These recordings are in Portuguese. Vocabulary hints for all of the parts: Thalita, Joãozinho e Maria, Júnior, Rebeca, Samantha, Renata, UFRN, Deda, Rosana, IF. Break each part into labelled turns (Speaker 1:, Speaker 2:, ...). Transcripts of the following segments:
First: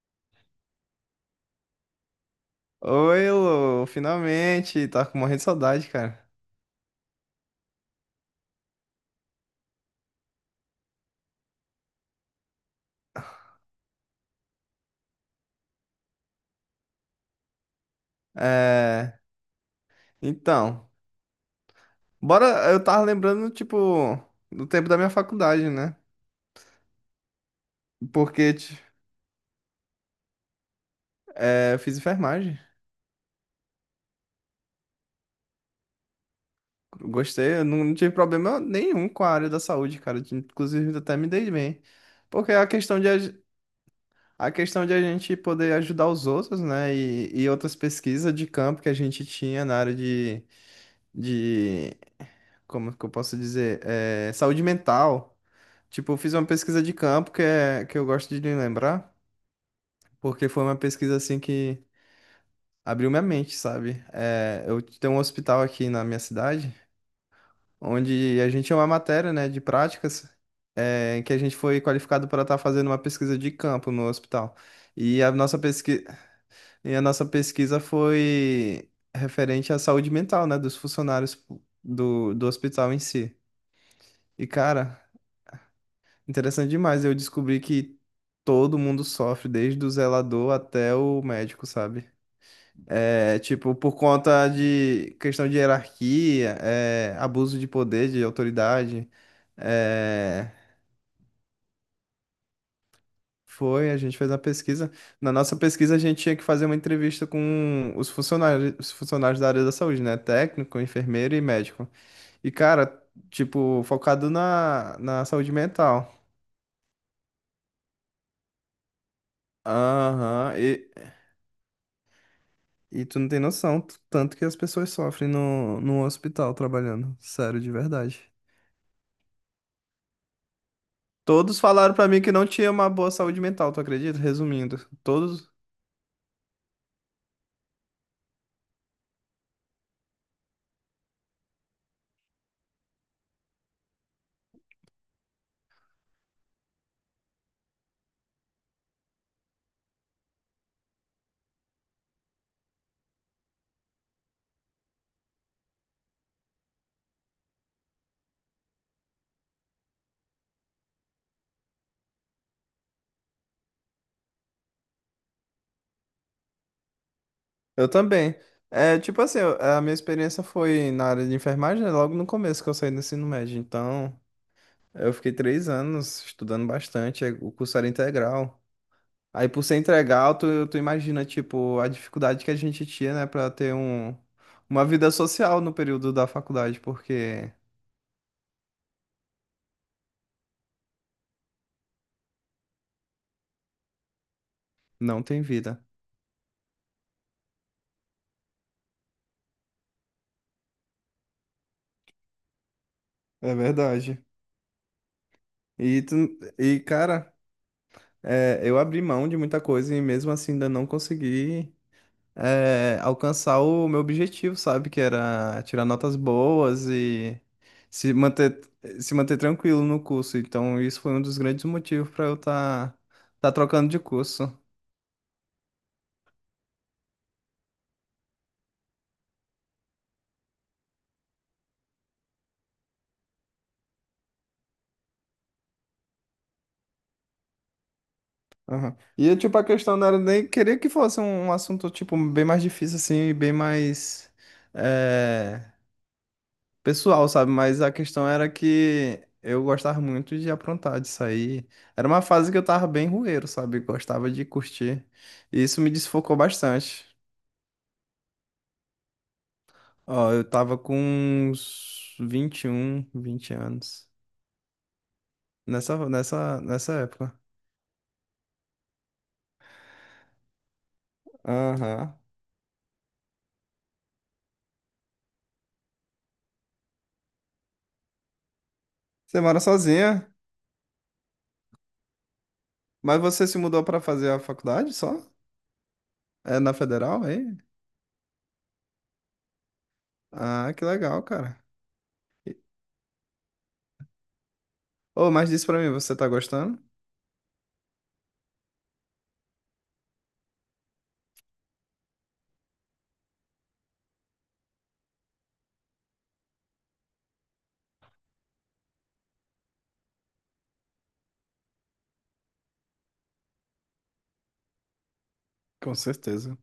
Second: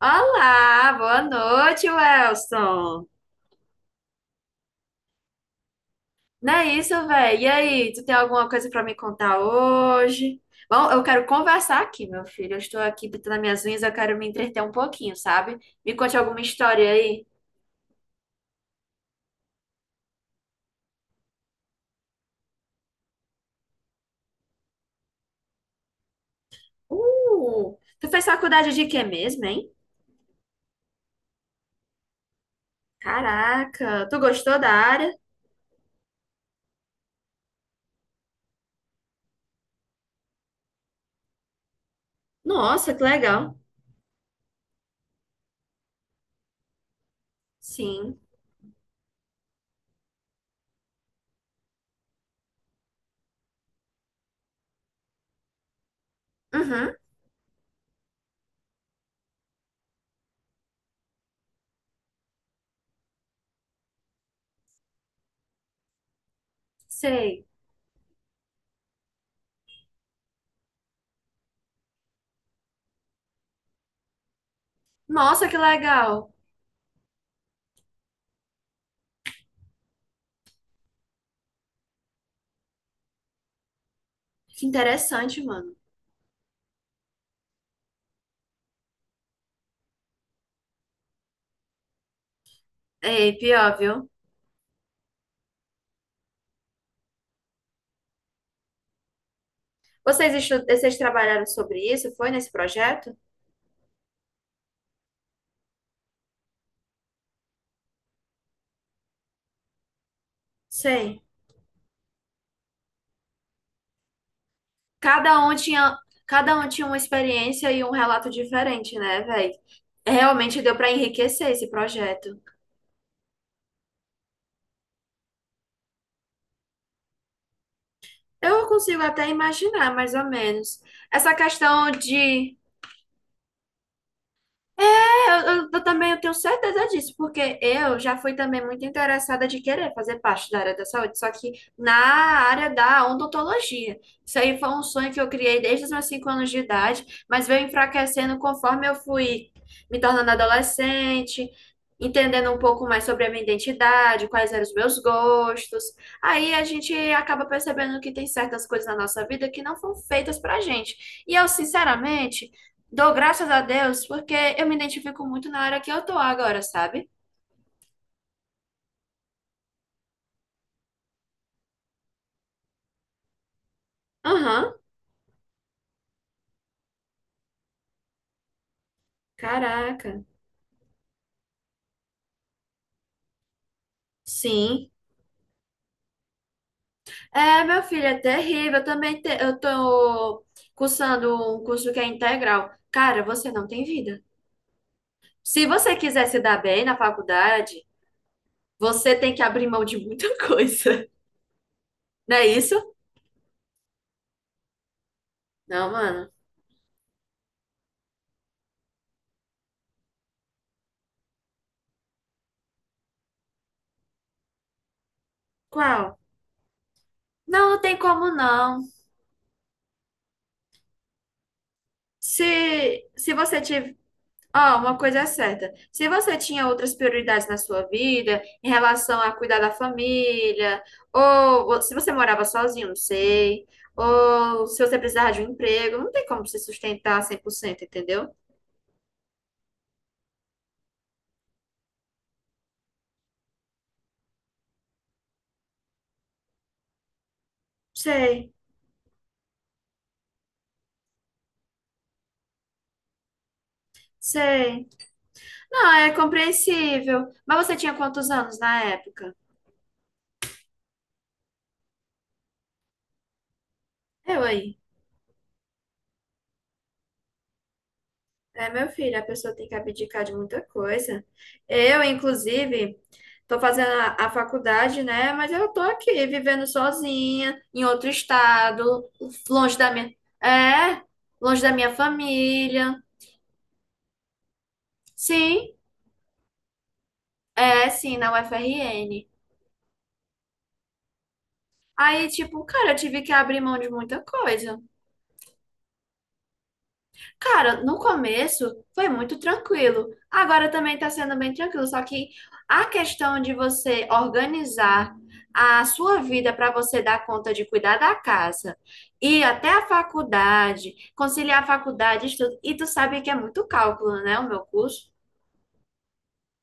Speaker 1: Olá, boa noite, Welson.
Speaker 2: Oi, Lu, finalmente, tava morrendo de saudade, cara.
Speaker 1: Não é isso, velho? E aí, tu tem alguma coisa pra me contar hoje? Bom, eu quero conversar aqui, meu filho. Eu estou aqui pintando minhas unhas, eu quero me entreter um pouquinho, sabe? Me conte alguma história aí.
Speaker 2: É, então, bora, eu tava lembrando, tipo, do tempo da minha faculdade, né?
Speaker 1: Tu fez
Speaker 2: Porque
Speaker 1: faculdade de quê mesmo, hein?
Speaker 2: é, eu fiz enfermagem,
Speaker 1: Caraca, tu gostou da área?
Speaker 2: gostei, eu não tive problema nenhum com a área da saúde, cara, inclusive até me dei bem. Porque
Speaker 1: Nossa, que legal.
Speaker 2: a questão de a gente poder ajudar os outros, né, e outras
Speaker 1: Sim.
Speaker 2: pesquisas de campo que a gente tinha na área de, como que eu posso dizer, saúde mental. Tipo, eu fiz uma pesquisa de
Speaker 1: Uhum,
Speaker 2: campo que eu gosto de lembrar, porque foi uma pesquisa assim que abriu minha mente, sabe? É, eu tenho um hospital aqui na minha cidade,
Speaker 1: sei.
Speaker 2: onde a gente tinha uma matéria, né, de práticas, em que a gente foi qualificado para estar fazendo uma pesquisa de campo no hospital. E a
Speaker 1: Nossa, que
Speaker 2: nossa pesqui...
Speaker 1: legal.
Speaker 2: e a nossa pesquisa foi referente à saúde mental, né, dos funcionários do hospital em si. E,
Speaker 1: Que
Speaker 2: cara,
Speaker 1: interessante, mano.
Speaker 2: interessante demais. Eu descobri que todo mundo sofre, desde o zelador até o médico, sabe? É,
Speaker 1: Ei,
Speaker 2: tipo,
Speaker 1: pior,
Speaker 2: por
Speaker 1: viu?
Speaker 2: conta de questão de hierarquia, abuso de poder, de autoridade.
Speaker 1: Vocês,
Speaker 2: É,
Speaker 1: estu- vocês trabalharam sobre isso? Foi nesse projeto?
Speaker 2: foi, a gente fez uma pesquisa. Na nossa pesquisa, a gente tinha que fazer uma entrevista com os funcionários da área da saúde, né? Técnico,
Speaker 1: Sei.
Speaker 2: enfermeiro e médico. E, cara, tipo, focado na
Speaker 1: Cada
Speaker 2: saúde
Speaker 1: um tinha,
Speaker 2: mental.
Speaker 1: cada um tinha uma experiência e um relato diferente, né, velho?
Speaker 2: Aham.
Speaker 1: Realmente deu
Speaker 2: e-
Speaker 1: para enriquecer esse projeto.
Speaker 2: E tu não tem noção, tanto que as pessoas sofrem no hospital trabalhando. Sério, de verdade.
Speaker 1: Eu consigo até imaginar, mais ou menos. Essa
Speaker 2: Todos
Speaker 1: questão
Speaker 2: falaram pra mim que não
Speaker 1: de.
Speaker 2: tinha uma boa saúde mental, tu acredita? Resumindo,
Speaker 1: É,
Speaker 2: todos.
Speaker 1: eu também eu tenho certeza disso, porque eu já fui também muito interessada de querer fazer parte da área da saúde, só que na área da odontologia. Isso aí foi um sonho que eu criei desde os meus 5 anos de idade, mas veio enfraquecendo conforme eu fui me tornando adolescente, entendendo um pouco mais sobre a minha identidade, quais eram os meus gostos. Aí a gente acaba percebendo que tem certas coisas na nossa vida que não foram feitas pra gente. E eu, sinceramente, dou graças a Deus porque eu me identifico muito na área que eu tô agora, sabe?
Speaker 2: Eu também. É, tipo assim, a minha experiência foi na área de enfermagem, né, logo no começo que eu saí do ensino médio. Então,
Speaker 1: Aham,
Speaker 2: eu fiquei 3 anos estudando bastante, o curso era integral. Aí, por ser
Speaker 1: caraca.
Speaker 2: integral, tu imagina, tipo, a dificuldade que a gente tinha, né, pra ter uma
Speaker 1: Sim.
Speaker 2: vida social no período da faculdade, porque.
Speaker 1: É, meu filho, é terrível. Eu também te- eu tô cursando um curso que é integral. Cara, você não tem vida.
Speaker 2: Não tem
Speaker 1: Se
Speaker 2: vida.
Speaker 1: você quiser se dar bem na faculdade, você tem que abrir mão de muita coisa. Não é isso?
Speaker 2: É verdade.
Speaker 1: Não,
Speaker 2: E, tu,
Speaker 1: mano.
Speaker 2: e, cara, eu abri mão de muita coisa e mesmo assim ainda não consegui alcançar o meu objetivo, sabe? Que era tirar
Speaker 1: Qual?
Speaker 2: notas boas e
Speaker 1: Não, não tem
Speaker 2: se
Speaker 1: como
Speaker 2: manter,
Speaker 1: não.
Speaker 2: se manter tranquilo no curso. Então, isso foi um dos grandes motivos para eu estar tá,
Speaker 1: Se
Speaker 2: tá
Speaker 1: você
Speaker 2: trocando
Speaker 1: tiver.
Speaker 2: de curso.
Speaker 1: Ó, uma coisa é certa. Se você tinha outras prioridades na sua vida, em relação a cuidar da família, ou se você morava sozinho, não sei, ou se você precisava de um emprego, não tem como se sustentar 100%, entendeu?
Speaker 2: Aham. E, tipo, a questão não era nem queria que fosse um assunto, tipo, bem mais difícil, assim, e bem mais. é, pessoal, sabe? Mas a questão era
Speaker 1: Sei,
Speaker 2: que eu gostava muito de aprontar, de sair. Era uma fase que eu tava bem rueiro, sabe? Gostava de
Speaker 1: sei.
Speaker 2: curtir. E isso
Speaker 1: Não,
Speaker 2: me
Speaker 1: é
Speaker 2: desfocou bastante.
Speaker 1: compreensível. Mas você tinha quantos anos na época?
Speaker 2: Ó, eu tava com uns 21, 20 anos.
Speaker 1: Eu aí.
Speaker 2: Nessa época.
Speaker 1: É, meu filho, a pessoa tem que abdicar de muita coisa. Eu,
Speaker 2: Aham.
Speaker 1: inclusive, estou fazendo a faculdade, né? Mas eu tô aqui vivendo sozinha, em outro estado,
Speaker 2: Você mora
Speaker 1: longe da minha,
Speaker 2: sozinha,
Speaker 1: é, longe da minha família.
Speaker 2: mas você se mudou pra fazer a faculdade só?
Speaker 1: Sim,
Speaker 2: É na Federal, é aí?
Speaker 1: é, sim, na UFRN.
Speaker 2: Ah, que legal, cara.
Speaker 1: Aí, tipo, cara, eu tive que abrir mão de muita coisa.
Speaker 2: Ô, mas diz pra mim, você tá gostando?
Speaker 1: Cara, no começo foi muito tranquilo. Agora também tá sendo bem tranquilo. Só que a questão de você organizar a sua vida para você dar conta de cuidar da casa, ir até a faculdade, conciliar a faculdade, estudo, e tu sabe que é muito cálculo, né? O meu curso.
Speaker 2: Com certeza.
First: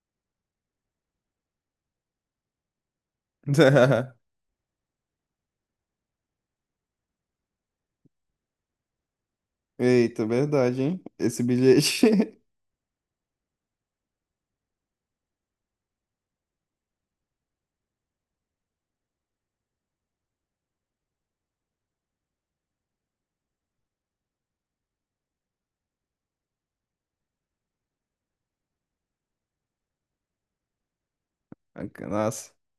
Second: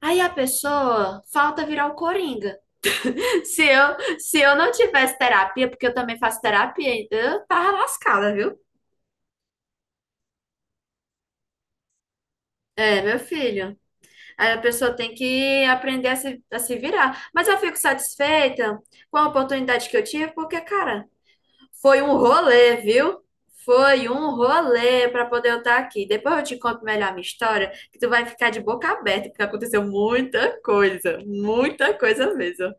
Speaker 1: Aí a pessoa falta virar o coringa. Se eu, se eu não tivesse terapia, porque eu também faço terapia, eu tava lascada, viu?
Speaker 2: Eita, verdade, hein? Esse bilhete.
Speaker 1: É, meu filho. Aí a pessoa tem que aprender a se virar. Mas eu fico satisfeita com a oportunidade que eu tive, porque, cara, foi um rolê, viu? Foi um rolê para poder eu estar aqui. Depois eu te conto melhor a minha história, que tu vai ficar de boca aberta, porque aconteceu muita coisa
Speaker 2: Nossa,
Speaker 1: mesmo.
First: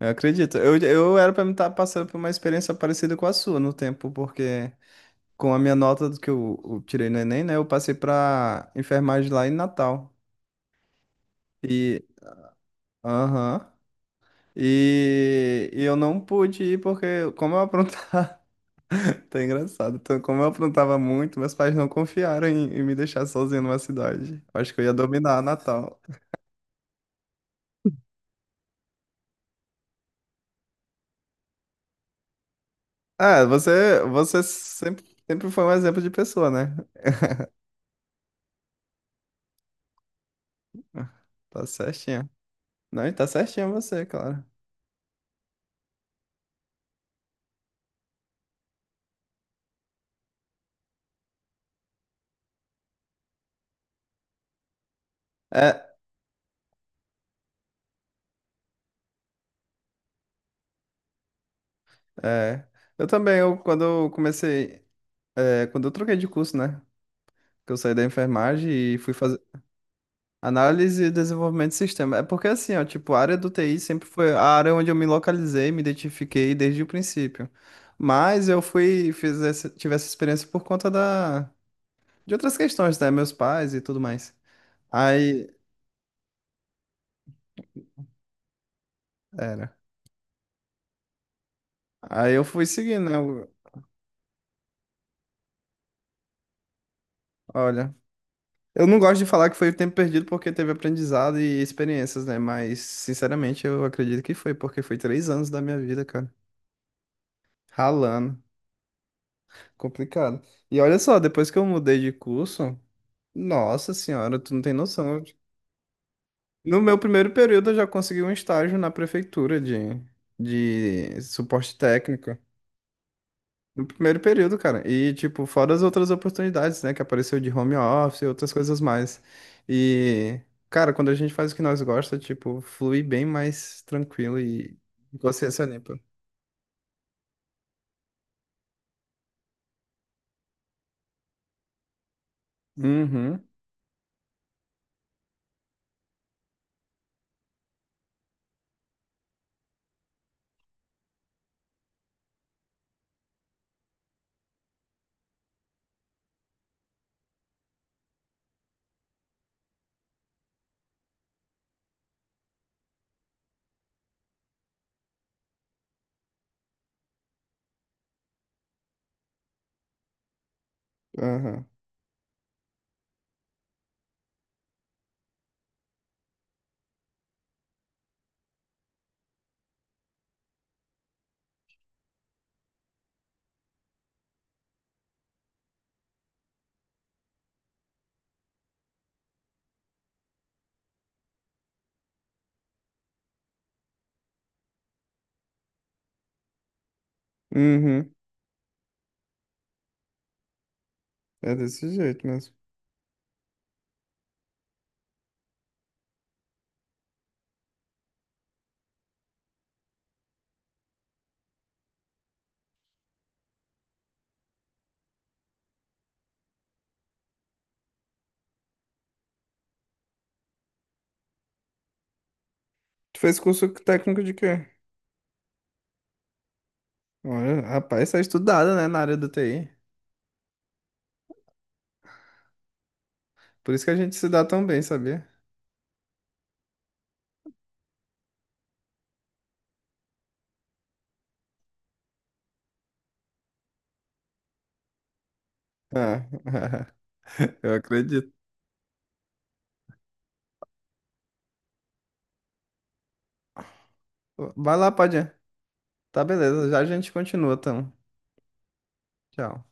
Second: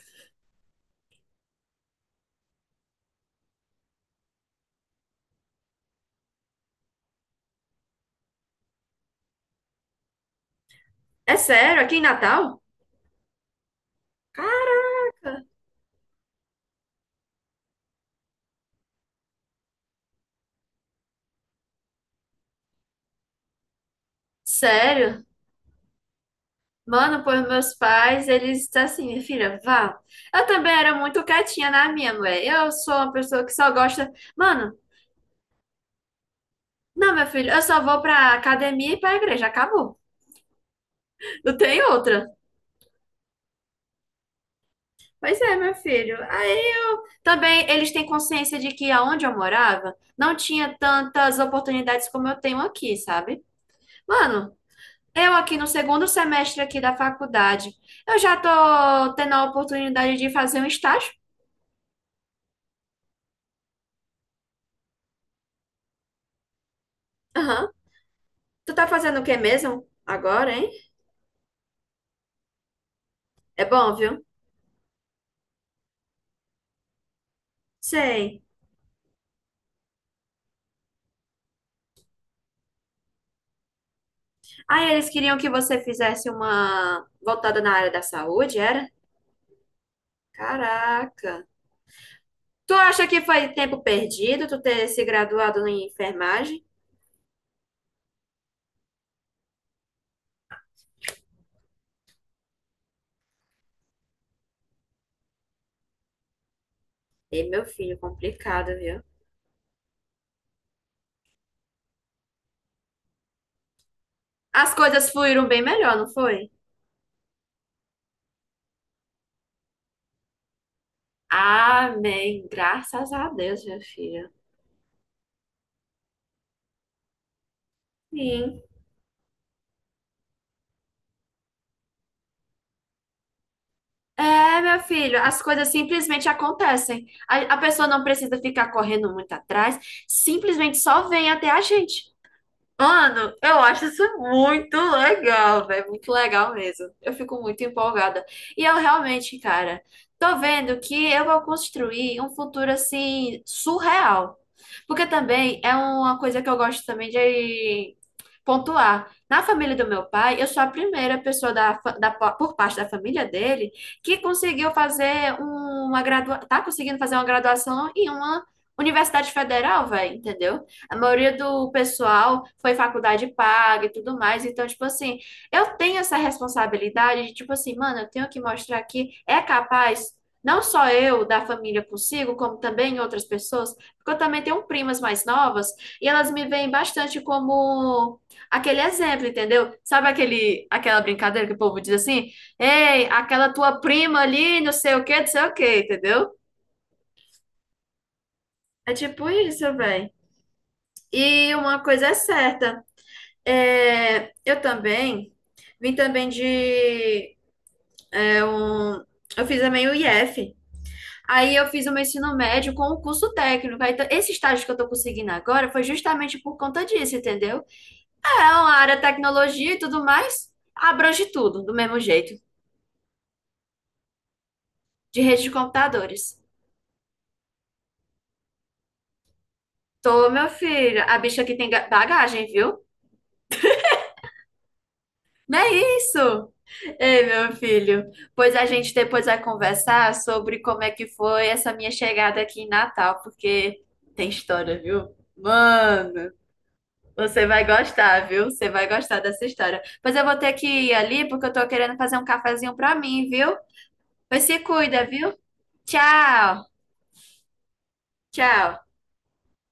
Speaker 2: eu acredito. Eu era pra me estar passando por uma experiência parecida com a sua no tempo, porque com a minha nota do que eu tirei no Enem, né? Eu passei pra enfermagem lá em Natal.
Speaker 1: É sério, aqui em
Speaker 2: E.
Speaker 1: Natal?
Speaker 2: Aham.
Speaker 1: Caraca,
Speaker 2: E eu não pude ir porque, como eu aprontava. Tá engraçado. Então, como eu aprontava muito, meus pais não confiaram em me deixar sozinho numa cidade. Acho que eu ia
Speaker 1: sério?
Speaker 2: dominar Natal.
Speaker 1: Mano, pois meus pais, eles estão assim, minha filha, vá. Eu também era muito quietinha na minha, mulher. Eu sou uma pessoa
Speaker 2: Ah,
Speaker 1: que só gosta.
Speaker 2: você
Speaker 1: Mano,
Speaker 2: sempre. Sempre foi um exemplo de pessoa, né?
Speaker 1: não, meu filho, eu só vou pra academia e pra igreja, acabou. Não
Speaker 2: Tá
Speaker 1: tem outra.
Speaker 2: certinho. Não, e tá certinho você, claro.
Speaker 1: Pois é, meu filho. Aí eu também eles têm consciência de que aonde eu morava não tinha tantas oportunidades como eu tenho aqui, sabe? Mano, eu aqui no
Speaker 2: É,
Speaker 1: segundo semestre aqui da faculdade, eu já tô tendo a oportunidade de fazer um estágio.
Speaker 2: é. Eu também, quando eu comecei, quando eu troquei de curso, né?
Speaker 1: Aham.
Speaker 2: Que eu saí da enfermagem
Speaker 1: Tu tá
Speaker 2: e fui
Speaker 1: fazendo o que
Speaker 2: fazer
Speaker 1: mesmo agora, hein?
Speaker 2: análise e desenvolvimento de sistema. É porque assim, ó, tipo, a área do
Speaker 1: É
Speaker 2: TI
Speaker 1: bom,
Speaker 2: sempre
Speaker 1: viu?
Speaker 2: foi a área onde eu me localizei, me identifiquei desde o princípio.
Speaker 1: Sei.
Speaker 2: Mas eu fui, fiz essa, tive essa experiência por conta de outras questões, né? Meus pais e tudo mais.
Speaker 1: Aí eles queriam que
Speaker 2: Aí,
Speaker 1: você fizesse uma voltada na área da saúde, era?
Speaker 2: era.
Speaker 1: Caraca.
Speaker 2: Aí eu fui
Speaker 1: Tu acha
Speaker 2: seguindo, né?
Speaker 1: que foi tempo perdido tu ter se graduado em enfermagem?
Speaker 2: Olha. Eu não gosto de falar que foi tempo perdido porque teve aprendizado e experiências, né? Mas, sinceramente, eu acredito que foi, porque foi 3 anos da minha vida, cara.
Speaker 1: Ei, meu filho,
Speaker 2: Ralando.
Speaker 1: complicado, viu?
Speaker 2: Complicado. E olha só, depois que eu mudei de curso, nossa senhora, tu não tem
Speaker 1: As coisas
Speaker 2: noção.
Speaker 1: fluíram bem melhor, não foi?
Speaker 2: No meu primeiro período, eu já consegui um estágio na prefeitura de suporte técnico.
Speaker 1: Amém. Graças a Deus, meu
Speaker 2: No primeiro
Speaker 1: filho.
Speaker 2: período, cara. E, tipo, fora as outras oportunidades, né? Que apareceu de home office e outras
Speaker 1: Sim.
Speaker 2: coisas mais. E, cara, quando a gente faz o que nós gosta, tipo, flui bem mais tranquilo
Speaker 1: É,
Speaker 2: e
Speaker 1: meu filho, as
Speaker 2: consciência
Speaker 1: coisas
Speaker 2: limpa.
Speaker 1: simplesmente acontecem. A pessoa não precisa ficar correndo muito atrás, simplesmente só vem até a gente. Mano,
Speaker 2: Uhum,
Speaker 1: eu acho isso muito legal, velho. Muito legal mesmo. Eu fico muito empolgada. E eu realmente, cara, tô vendo que eu vou construir um futuro assim surreal. Porque também é uma coisa que eu gosto também de pontuar. Na família do meu pai, eu sou a primeira pessoa da, fa- da, pa- por parte da família dele que conseguiu tá conseguindo fazer uma graduação em uma universidade federal, velho, entendeu? A maioria
Speaker 2: aham,
Speaker 1: do pessoal foi faculdade paga e tudo mais. Então, tipo assim, eu tenho essa responsabilidade de, tipo assim, mano, eu tenho que mostrar que é capaz, não só eu da família consigo, como também outras pessoas, porque eu também tenho primas mais novas e elas me veem bastante como aquele exemplo, entendeu? Sabe aquela brincadeira que o povo diz assim? Ei, aquela tua prima ali, não sei o quê, não sei o quê, entendeu?
Speaker 2: uhum.
Speaker 1: É tipo isso, velho. E
Speaker 2: É
Speaker 1: uma
Speaker 2: desse
Speaker 1: coisa é
Speaker 2: jeito mesmo.
Speaker 1: certa. É, eu também vim também de. é, um, eu fiz também o IF. Aí eu fiz o meu ensino médio com o curso técnico. Aí, esse estágio que eu tô conseguindo agora foi justamente por conta disso, entendeu? É uma área tecnologia e tudo mais, abrange tudo do mesmo jeito,
Speaker 2: Tu fez curso técnico de quê?
Speaker 1: de rede de computadores.
Speaker 2: Olha, rapaz, tá estudada, né, na área do TI.
Speaker 1: Tô, meu filho, a bicha aqui tem bagagem, viu?
Speaker 2: Por isso que a gente se dá tão bem, sabia?
Speaker 1: Não é isso? Ei, meu filho, pois a gente depois vai conversar sobre como é que foi essa minha chegada aqui em Natal, porque tem história, viu?
Speaker 2: Ah,
Speaker 1: Mano, você vai
Speaker 2: eu
Speaker 1: gostar,
Speaker 2: acredito.
Speaker 1: viu? Você vai gostar dessa história. Pois eu vou ter que ir ali, porque eu tô querendo fazer um cafezinho pra mim, viu? Pois se
Speaker 2: Vai lá,
Speaker 1: cuida, viu?
Speaker 2: Padinha. Tá,
Speaker 1: Tchau,
Speaker 2: beleza. Já a gente continua, então.
Speaker 1: tchau.
Speaker 2: Tchau.